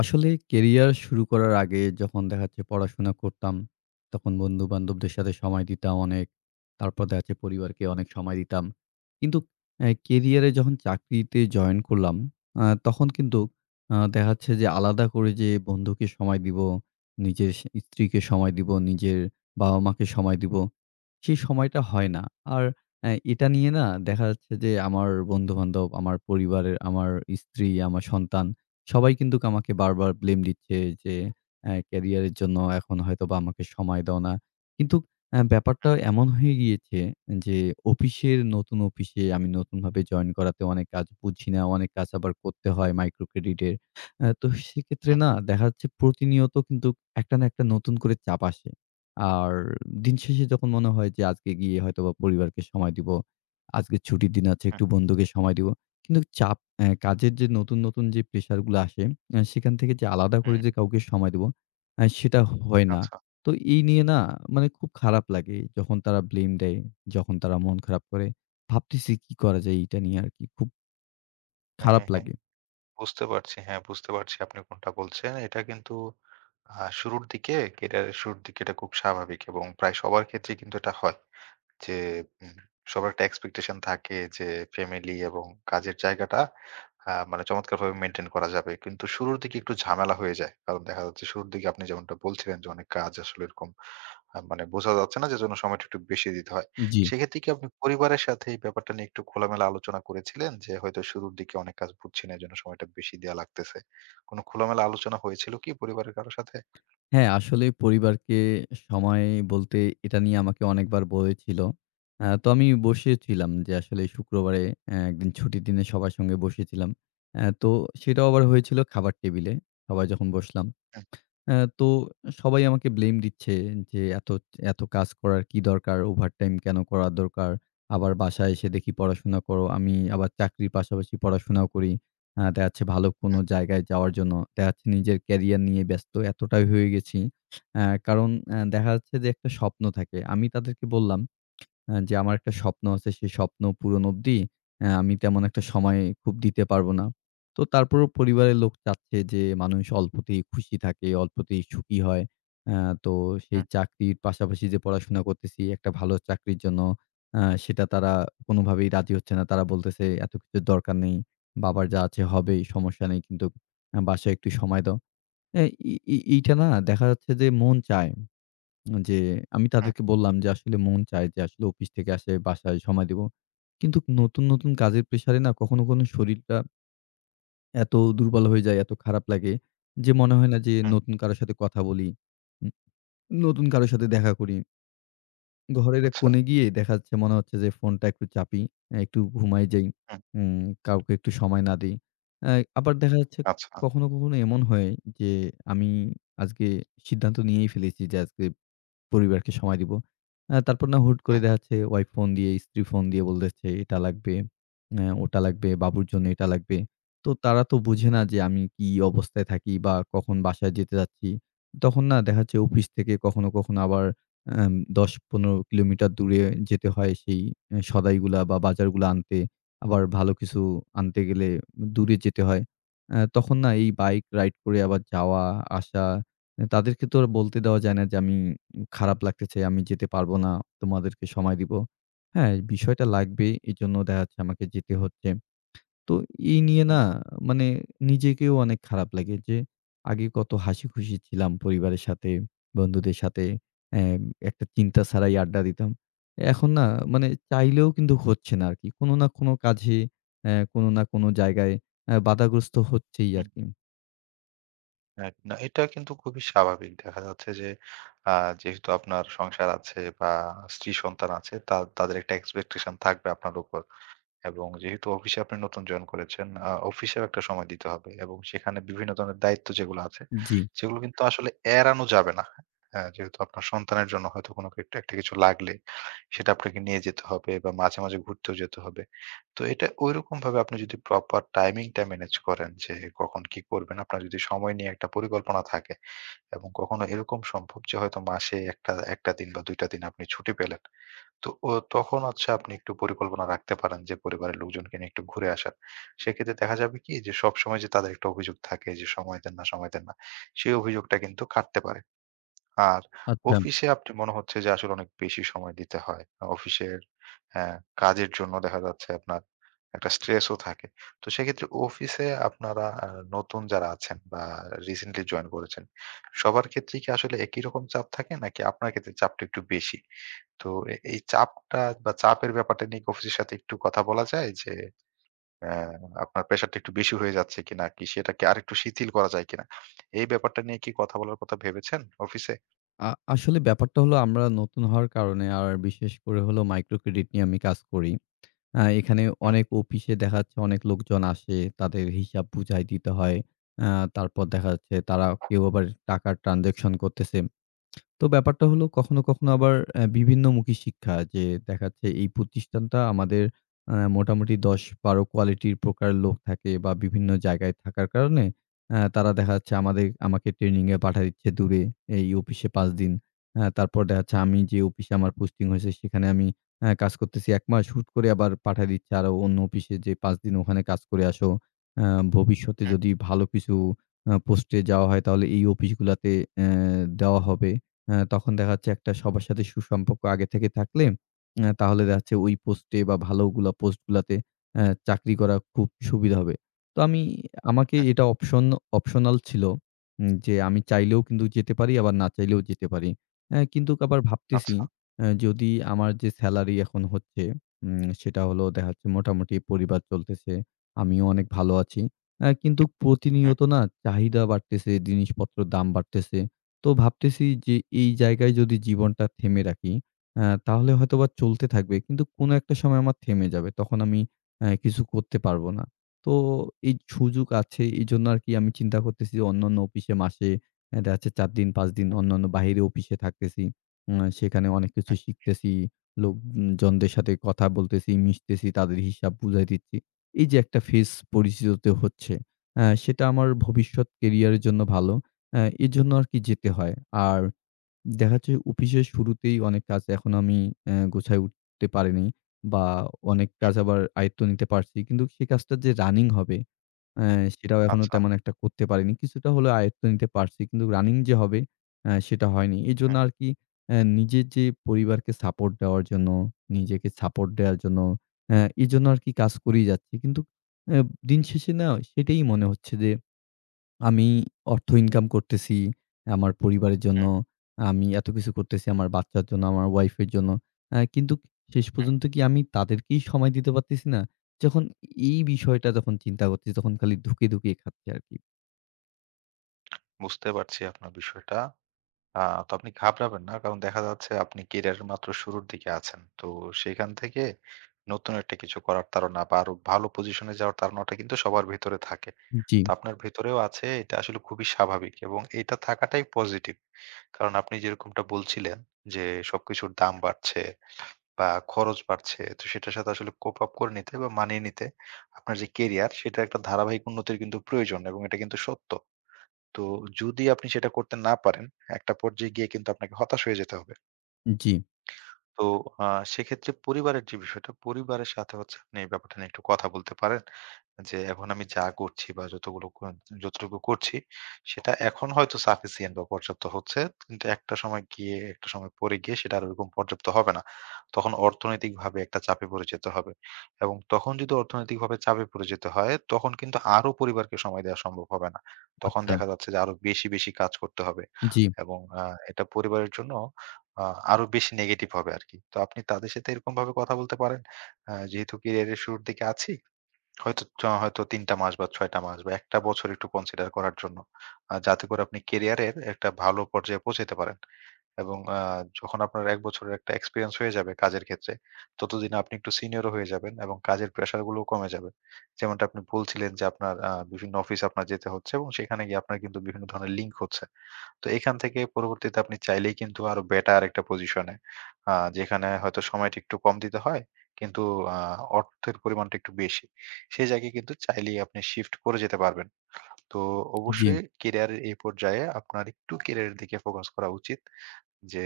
আসলে কেরিয়ার শুরু করার আগে যখন দেখা যাচ্ছে পড়াশোনা করতাম, তখন বন্ধু-বান্ধবদের সাথে সময় দিতাম অনেক। তারপর দেখা যাচ্ছে পরিবারকে অনেক সময় দিতাম। কিন্তু কেরিয়ারে যখন চাকরিতে জয়েন করলাম, তখন কিন্তু দেখা যাচ্ছে যে আলাদা করে যে বন্ধুকে সময় দিব, নিজের স্ত্রীকে সময় দিব, নিজের বাবা-মাকে সময় দিব। সেই সময়টা হয় না। আর এটা নিয়ে না দেখা যাচ্ছে যে আমার বন্ধু-বান্ধব, আমার পরিবারের, আমার স্ত্রী, আমার সন্তান সবাই কিন্তু আমাকে বারবার ব্লেম দিচ্ছে যে, "ক্যারিয়ারের জন্য এখন হয়তোবা আমাকে সময় দাও না।" কিন্তু ব্যাপারটা এমন হয়ে গিয়েছে যে অফিসের নতুন অফিসে আমি নতুনভাবে জয়েন করাতে অনেক কাজ বুঝি না। অনেক কাজ আবার করতে হয় মাইক্রো ক্রেডিটের। তো সেক্ষেত্রে না দেখা যাচ্ছে প্রতিনিয়ত কিন্তু একটা না একটা নতুন করে চাপ আসে। আর দিন শেষে যখন মনে হয় যে আজকে গিয়ে হয়তোবা পরিবারকে সময় দিব। আজকে ছুটির দিন আছে হুম, একটু বন্ধুকে সময় দিব। কিন্তু চাপ কাজের যে নতুন যে প্রেশার গুলো আসে সেখান থেকে যে আলাদা করে হুম। যে কাউকে সময় দিব সেটা হয় না। আচ্ছা। তো এই নিয়ে না মানে খুব খারাপ লাগে। যখন তারা ব্লেম দেয়, যখন তারা মন খারাপ করে। ভাবতেছি কি করা যায় এইটা নিয়ে আরকি। খুব হ্যাঁ, খারাপ হ্যাঁ, হ্যাঁ। লাগে। বুঝতে পারছি। হ্যাঁ, বুঝতে পারছি আপনি কোনটা বলছেন। এটা কিন্তু শুরুর দিকে, ক্যারিয়ারের শুরুর দিকে এটা খুব স্বাভাবিক এবং প্রায় সবার ক্ষেত্রেই কিন্তু এটা হয়। যে উম সবার একটা এক্সপেকটেশন থাকে যে ফ্যামিলি এবং কাজের জায়গাটা মানে চমৎকারভাবে মেইনটেইন করা যাবে। কিন্তু শুরুর দিকে একটু ঝামেলা হয়ে যায়। কারণ দেখা যাচ্ছে শুরুর দিকে আপনি যেমনটা বলছিলেন যে অনেক কাজ আসলে এরকম মানে বোঝা যাচ্ছে না যে জন্য সময়টা একটু বেশি দিতে হয়। জি। সেক্ষেত্রে কি আপনি পরিবারের সাথে এই ব্যাপারটা নিয়ে একটু খোলামেলা আলোচনা করেছিলেন? যে হয়তো শুরুর দিকে অনেক কাজ বুঝছি না এজন্য সময়টা বেশি দেয়া লাগতেছে। কোনো খোলামেলা আলোচনা হয়েছিল কি পরিবারের কারো সাথে? হ্যাঁ, আসলে পরিবারকে সময় বলতে এটা নিয়ে আমাকে অনেকবার বলেছিল। তো আমি বসেছিলাম যে আসলে শুক্রবারে একদিন ছুটির দিনে সবার সঙ্গে বসেছিলাম। তো সেটাও আবার হয়েছিল খাবার টেবিলে। সবাই যখন বসলাম। হুম, তো সবাই আমাকে ব্লেম দিচ্ছে যে, "এত কাজ করার কি দরকার? ওভারটাইম কেন করা দরকার? আবার বাসায় এসে দেখি পড়াশোনা করো।" আমি আবার চাকরির পাশাপাশি পড়াশোনাও করি। দেখা যাচ্ছে ভালো কোনো হুম, জায়গায় যাওয়ার জন্য। দেখা যাচ্ছে নিজের ক্যারিয়ার নিয়ে ব্যস্ত এতটাই হয়ে গেছি। কারণ দেখা যাচ্ছে যে একটা স্বপ্ন থাকে। আমি তাদেরকে বললাম যে আমার একটা স্বপ্ন আছে, সেই স্বপ্ন পূরণ অবধি আমি তেমন একটা সময় খুব দিতে পারব না। তো তারপরেও পরিবারের লোক চাচ্ছে যে মানুষ অল্পতেই খুশি থাকে, অল্পতেই সুখী হয়। তো সেই হুম, চাকরির পাশাপাশি যে পড়াশোনা করতেছি একটা ভালো চাকরির জন্য সেটা তারা কোনোভাবেই রাজি হচ্ছে না। তারা বলতেছে, "এত কিছুর দরকার নেই। বাবার যা আছে হবেই, সমস্যা নেই। কিন্তু বাসায় একটু সময় দাও।" অ্যা ই ই এইটা না দেখা যাচ্ছে যে মন চায়। যে আমি হুম, তাদেরকে বললাম যে আসলে মন চায় যে আসলে অফিস থেকে আসে বাসায় সময় দিব। কিন্তু নতুন কাজের প্রেশারে না কখনো শরীরটা এত দুর্বল হয়ে যায়, এত খারাপ লাগে যে মনে হয় না যে হুম। নতুন কারো সাথে কথা বলি, উম নতুন কারো সাথে দেখা করি। ঘরের এক আচ্ছা। কোণে গিয়ে দেখা যাচ্ছে মনে হচ্ছে যে ফোনটা একটু চাপি, একটু ঘুমায় যাই, হুম, উম কাউকে একটু সময় না দেই। অ্যা আবার দেখা যাচ্ছে আচ্ছা। কখনো এমন হয় যে আমি আজকে সিদ্ধান্ত নিয়েই ফেলেছি যে আজকে পরিবারকে সময় দিব। তারপর না হুট করে হুম, দেখা যাচ্ছে ওয়াইফ ফোন দিয়ে, স্ত্রী ফোন দিয়ে বলতেছে, "এটা লাগবে, ওটা লাগবে, বাবুর জন্য এটা লাগবে।" তো তারা তো বুঝে না যে আমি কি অবস্থায় থাকি বা কখন বাসায় যেতে যাচ্ছি। তখন না দেখা যাচ্ছে অফিস থেকে কখনো আবার অ্যাম ১০-১৫ কিলোমিটার দূরে যেতে হয় সেই সদাইগুলা বা বাজারগুলা আনতে। আবার ভালো কিছু আনতে গেলে দূরে যেতে হয়। তখন না এই বাইক রাইড করে আবার যাওয়া, আসা, তাদেরকে তো আর বলতে দেওয়া যায় না যে আমি খারাপ লাগতেছে, আমি যেতে পারব না, তোমাদেরকে সময় দিব। হ্যাঁ, বিষয়টা লাগবে। এজন্য দেখা যাচ্ছে আমাকে যেতে হচ্ছে। তো এই নিয়ে হুম, না মানে নিজেকেও অনেক খারাপ লাগে যে আগে কত হাসিখুশি ছিলাম পরিবারের সাথে, বন্ধুদের সাথে। অ্যা একটা চিন্তা ছাড়াই আড্ডা দিতাম। এখন না মানে চাইলেও কিন্তু হচ্ছে না আরকি। কোনো না কোনো কাজে, কোনো না কোনো জায়গায় বাধাগ্রস্ত হচ্ছেই হুম। আরকি। এক না এটা কিন্তু খুবই স্বাভাবিক। দেখা যাচ্ছে যে আ যেহেতু আপনার সংসার আছে বা স্ত্রী সন্তান আছে তা তাদের একটা এক্সপেকটেশন থাকবে আপনার উপর। এবং যেহেতু অফিসে আপনি নতুন জয়েন করেছেন, অফিসেও একটা সময় দিতে হবে এবং সেখানে বিভিন্ন ধরনের দায়িত্ব যেগুলো আছে, জি। সেগুলো কিন্তু আসলে এড়ানো যাবে না। হ্যাঁ, যেহেতু আপনার সন্তানের জন্য হয়তো কোনো একটা একটা কিছু লাগলে সেটা আপনাকে নিয়ে যেতে হবে বা মাঝে, মাঝে ঘুরতেও যেতে হবে। তো এটা ঐরকমভাবে আপনি যদি প্রপার টাইমিংটা ম্যানেজ করেন যে কখন কি করবেন, আপনার যদি সময় নিয়ে একটা পরিকল্পনা থাকে এবং কখনো এরকম সম্ভব যে হয়তো মাসে একটা ১ টা দিন বা ২ টা দিন আপনি ছুটি পেলেন। তো ও তখন হচ্ছে আপনি একটু পরিকল্পনা রাখতে পারেন যে পরিবারের লোকজনকে নিয়ে একটু ঘুরে আসার। সেক্ষেত্রে দেখা যাবে কি যে সবসময় যে তাদের একটা অভিযোগ থাকে যে সময় দেন না, সময় দেন না। সেই অভিযোগটা কিন্তু কাটতে পারে। আর আচ্ছা। অফিসে আপনি মনে হচ্ছে যে আসলে অনেক বেশি সময় দিতে হয়। অফিসের হ্যাঁ, কাজের জন্য দেখা যাচ্ছে আপনার একটা স্ট্রেসও থাকে। তো সেক্ষেত্রে অফিসে আপনারা নতুন যারা আছেন বা রিসেন্টলি জয়েন করেছেন, সবার ক্ষেত্রেই কি আসলে একই রকম চাপ থাকে? নাকি আপনার ক্ষেত্রে চাপটা একটু বেশি? তো এই চাপটা বা চাপের ব্যাপারটা নিয়ে কি অফিসের সাথে একটু কথা বলা যায়? যে অ্যা আপনার প্রেশারটা একটু বেশি হয়ে যাচ্ছে কিনা? কি সেটাকে আরেকটু শিথিল করা যায় কিনা? এই ব্যাপারটা নিয়ে কি কথা বলার কথা ভেবেছেন অফিসে? আ আসলে ব্যাপারটা হলো আমরা নতুন হওয়ার কারণে আর বিশেষ করে হলো মাইক্রো ক্রেডিট নিয়ে আমি কাজ করি। এখানে অনেক অফিসে দেখা যাচ্ছে অনেক লোকজন আসে, তাদের হিসাব বুঝাই দিতে হয়। আ তারপর দেখা যাচ্ছে তারা কেউ আবার টাকার ট্রান্সেকশন করতেছে। তো ব্যাপারটা হলো কখনো আবার বিভিন্নমুখী শিক্ষা যে দেখা যাচ্ছে এই প্রতিষ্ঠানটা আমাদের মোটামুটি ১০-১২ কোয়ালিটির প্রকার লোক থাকে বা বিভিন্ন জায়গায় থাকার কারণে তারা দেখা যাচ্ছে আমাকে ট্রেনিং এ পাঠায় দিচ্ছে দূরে এই অফিসে ৫ দিন। তারপর দেখা যাচ্ছে আমি যে অফিসে আমার পোস্টিং হয়েছে সেখানে আমি কাজ করতেছি ১ মাস হুট করে আবার পাঠায় দিচ্ছে আরো অন্য অফিসে যে ৫ দিন ওখানে কাজ করে আসো। আ ভবিষ্যতে হুম, যদি ভালো কিছু পোস্টে যাওয়া হয় তাহলে এই অফিসগুলাতে অ্যা দেওয়া হবে। তখন দেখা যাচ্ছে একটা সবার সাথে সুসম্পর্ক আগে থেকে থাকলে তাহলে দেখা যাচ্ছে ওই পোস্টে বা ভালোগুলা পোস্টগুলাতে চাকরি করা খুব সুবিধা হবে। তো আমাকে হুম। এটা অপশনাল ছিল যে আমি চাইলেও কিন্তু যেতে পারি আবার না চাইলেও যেতে পারি। কিন্তু আবার ভাবতেছি আচ্ছা। যদি আমার যে সেলারি এখন হচ্ছে সেটা হলো দেখা যাচ্ছে মোটামুটি পরিবার চলতেছে। আমিও অনেক ভালো আছি। কিন্তু হুম, প্রতিনিয়ত না চাহিদা বাড়তেছে, জিনিসপত্রের দাম বাড়তেছে। তো ভাবতেছি যে এই জায়গায় যদি জীবনটা থেমে রাখি, তাহলে হয়তোবা চলতে থাকবে। কিন্তু কোনো একটা সময় আমার থেমে যাবে। তখন আমি কিছু করতে পারবো না। তো এই সুযোগ আছে এজন্য আরকি আমি চিন্তা করতেছি যে অন্যান্য অফিসে মাসে দেখা যাচ্ছে ৪ দিন, ৫ দিন অন্যান্য বাহিরে অফিসে থাকতেছি। সেখানে অনেক কিছু হুম, শিখতেছি। লোকজনদের সাথে কথা বলতেছি, মিশতেছি, তাদের হিসাব বুঝাই দিচ্ছি। এই যে একটা ফেস পরিচিত হচ্ছে, সেটা আমার ভবিষ্যৎ কেরিয়ারের জন্য ভালো। এজন্য আরকি যেতে হয়। আর দেখা যাচ্ছে অফিসের শুরুতেই অনেক কাজ এখনো আমি গোছায় উঠতে পারিনি বা অনেক হুম। কাজ আবার আয়ত্ত নিতে পারছি। কিন্তু সেই কাজটা যে রানিং হবে অ্যা সেটাও এখনো আচ্ছা। তেমন একটা করতে পারিনি। কিছুটা হলেও আয়ত্ত নিতে পারছি। কিন্তু রানিং যে হবে সেটা হয়নি। এজন্য হুম, আরকি নিজের যে পরিবারকে সাপোর্ট দেওয়ার জন্য, নিজেকে সাপোর্ট দেওয়ার জন্য এজন্য আরকি কাজ করেই যাচ্ছি। কিন্তু অ্যা দিন শেষে না সেটাই মনে হচ্ছে যে আমি অর্থ ইনকাম করতেছি, আমার পরিবারের জন্য। হুম, আমি এত কিছু করতেছি আমার বাচ্চার জন্য, আমার ওয়াইফের জন্য। কিন্তু শেষ হুম। পর্যন্ত কি আমি তাদেরকেই সময় দিতে পারতেছি না? যখন এই বিষয়টা যখন চিন্তা করতেছি, তখন খালি ধুঁকে খাচ্ছি আরকি। বুঝতে পারছি আপনার বিষয়টা। আ তো আপনি ঘাবড়াবেন না। কারণ দেখা যাচ্ছে আপনি ক্যারিয়ারের মাত্র শুরুর দিকে আছেন। তো সেখান থেকে নতুন একটা কিছু করার তাড়না বা আরো ভালো পজিশনে যাওয়ার তাড়নাটা কিন্তু সবার ভেতরে থাকে। জি, তো আপনার ভেতরেও আছে এটা আসলে খুবই স্বাভাবিক এবং এটা থাকাটাই পজিটিভ। কারণ আপনি যেরকমটা বলছিলেন যে সবকিছুর দাম বাড়ছে বা খরচ বাড়ছে। তো সেটার সাথে আসলে কোপ আপ করে নিতে বা মানিয়ে নিতে আপনার যে কেরিয়ার সেটার একটা ধারাবাহিক উন্নতির কিন্তু প্রয়োজন এবং এটা কিন্তু সত্য। তো যদি আপনি সেটা করতে না পারেন, একটা পর্যায়ে গিয়ে কিন্তু আপনাকে হতাশ হয়ে যেতে হবে। জি, তো আ সেক্ষেত্রে পরিবারের যে বিষয়টা, পরিবারের সাথে হচ্ছে আপনি এই ব্যাপারটা নিয়ে একটু কথা বলতে পারেন। যে এখন আমি যা করছি বা যতগুলো ক যতটুকু করছি সেটা এখন হয়তো সাফিসিয়েন্ট বা পর্যাপ্ত হচ্ছে। কিন্তু একটা সময় পরে গিয়ে সেটা আর ওরকম পর্যাপ্ত হবে না। তখন অর্থনৈতিকভাবে একটা চাপে পড়ে যেতে হবে। এবং তখন যদি অর্থনৈতিকভাবে চাপে পড়ে যেতে হয় তখন কিন্তু আরো পরিবারকে সময় দেওয়া সম্ভব হবে না। তখন আচ্ছা, দেখা যাচ্ছে যে আরো বেশি, বেশি কাজ করতে হবে। জি, এবং এটা পরিবারের জন্য আ আরো বেশি নেগেটিভ হবে আরকি। তো আপনি তাদের সাথে এরকমভাবে কথা বলতে পারেন। যেহেতু ক্যারিয়ারের শুরুর দিকে আছি, হয়তো ৩ টা মাস বা ৬ টা মাস বা ১ টা বছর একটু কনসিডার করার জন্য। যাতে করে আপনি ক্যারিয়ারের একটা ভালো পর্যায়ে পৌঁছাতে পারেন। এবং যখন আপনার ১ বছরের একটা এক্সপেরিয়েন্স হয়ে যাবে কাজের ক্ষেত্রে, ততদিনে আপনি একটু সিনিয়রও হয়ে যাবেন এবং কাজের প্রেশার গুলোও কমে যাবে। যেমনটা আপনি বলছিলেন যে আপনার বিভিন্ন অফিসে আপনার যেতে হচ্ছে এবং সেখানে গিয়ে আপনার কিন্তু বিভিন্ন ধরনের লিঙ্ক হচ্ছে। তো এখান থেকে পরবর্তীতে আপনি চাইলেই কিন্তু আরো বেটার একটা পজিশনে আ যেখানে হয়তো সময়টা একটু কম দিতে হয়, কিন্তু আ অর্থের পরিমাণটা একটু বেশি। সেই জায়গায় কিন্তু চাইলেই আপনি শিফট করে যেতে পারবেন। তো জি, অবশ্যই কেরিয়ারের এই পর্যায়ে আপনার একটু কেরিয়ারের দিকে ফোকাস করা উচিত যে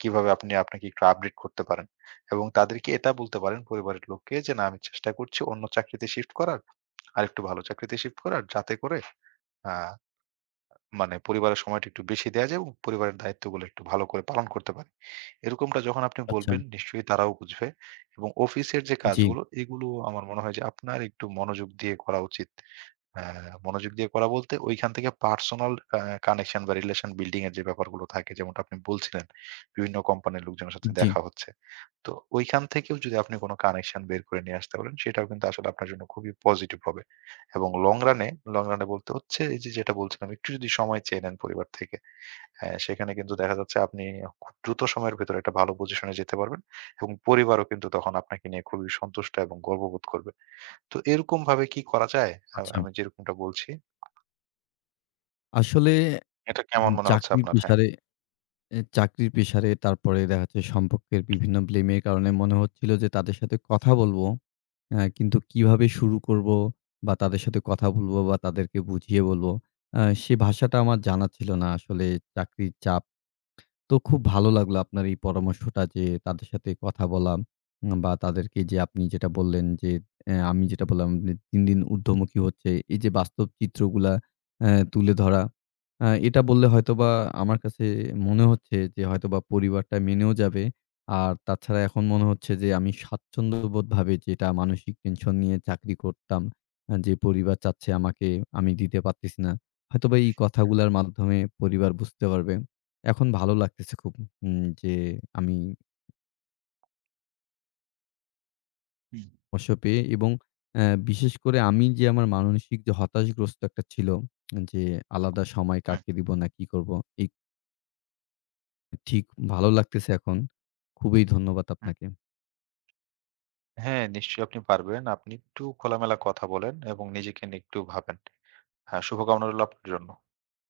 কিভাবে আপনি আপনাকে একটু আপডেট করতে পারেন। এবং তাদেরকে এটা বলতে পারেন পরিবারের লোককে যে, "না, আমি চেষ্টা করছি অন্য চাকরিতে শিফট করার, আরেকটু ভালো চাকরিতে শিফট করার যাতে করে আ মানে পরিবারের সময়টা একটু বেশি দেয়া যায় এবং পরিবারের দায়িত্বগুলো একটু ভালো করে পালন করতে পারি। এরকমটা যখন আপনি আচ্ছা, বলবেন নিশ্চয়ই তারাও বুঝবে এবং অফিসের যে জি, কাজগুলো এগুলো আমার মনে হয় যে আপনার একটু মনোযোগ দিয়ে করা উচিত। হ্যাঁ, মনোযোগ দিয়ে করা বলতে ঐখান থেকে পার্সোনাল আ কানেকশন বা রিলেশন বিল্ডিং এর যে ব্যাপারগুলো থাকে যেমনটা আপনি বলছিলেন, বিভিন্ন কোম্পানির লোকজনের সাথে জি, দেখা হচ্ছে। তো ঐখান থেকেও যদি আপনি কোন কানেকশন বের করে নিয়ে আসতে পারেন সেটাও কিন্তু আসলে আপনার জন্য খুবই পজিটিভ হবে। এবং লং রানে, লং রানে বলতে হচ্ছে এই যে যেটা বলছিলাম একটু যদি সময় চেয়ে নেন পরিবার থেকে, হ্যাঁ, সেখানে কিন্তু দেখা যাচ্ছে আপনি খুব দ্রুত সময়ের ভেতরে একটা ভালো পজিশনে যেতে পারবেন এবং পরিবারও কিন্তু তখন আপনাকে নিয়ে খুবই সন্তুষ্ট এবং গর্ববোধ করবে। তো এরকমভাবে কি করা যায়? আচ্ছা। আমি যেরকমটা বলছি, আসলে এটা কেমন মনে হচ্ছে চাকরির আপনার? হ্যাঁ। প্রেশারে তারপরে দেখা যাচ্ছে সম্পর্কের বিভিন্ন ব্লেমের কারণে মনে হচ্ছিল যে তাদের সাথে কথা বলবো। হ্যাঁ, কিন্তু কিভাবে শুরু করব বা তাদের সাথে কথা বলব বা তাদেরকে বুঝিয়ে বলব, সে ভাষাটা আমার জানা ছিল না। আসলে চাকরির চাপ তো খুব ভালো লাগলো আপনার এই পরামর্শটা যে তাদের সাথে কথা বলা, বা তাদেরকে যে আপনি যেটা বললেন যে আমি যেটা বললাম যে দিন দিন ঊর্ধ্বমুখী হচ্ছে এই যে বাস্তব চিত্রগুলা তুলে ধরা, এটা বললে হয়তোবা আমার কাছে মনে হচ্ছে যে হয়তোবা পরিবারটা মেনেও যাবে। আর তাছাড়া এখন মনে হচ্ছে যে আমি স্বাচ্ছন্দ্যবোধ ভাবে যেটা মানসিক টেনশন নিয়ে চাকরি করতাম, যে পরিবার চাচ্ছে আমাকে আমি দিতে পারতেছি না, হয়তোবা এই কথাগুলোর মাধ্যমে পরিবার বুঝতে পারবে। এখন ভালো লাগতেছে খুব। যে আমি হুম। অবসর পেয়ে এবং বিশেষ করে আমি যে আমার মানসিক যে হতাশগ্রস্ত একটা ছিল যে আলাদা সময় হুম, কাকে দিব না কি করব? এই ঠিক ভালো লাগতেছে এখন। খুবই ধন্যবাদ হুম। আপনাকে। হ্যাঁ, নিশ্চয়ই আপনি পারবেন। আপনি একটু খোলামেলা কথা বলেন এবং নিজেকে নিয়ে একটু ভাবেন। হ্যাঁ, শুভকামনা রইল আপনার জন্য।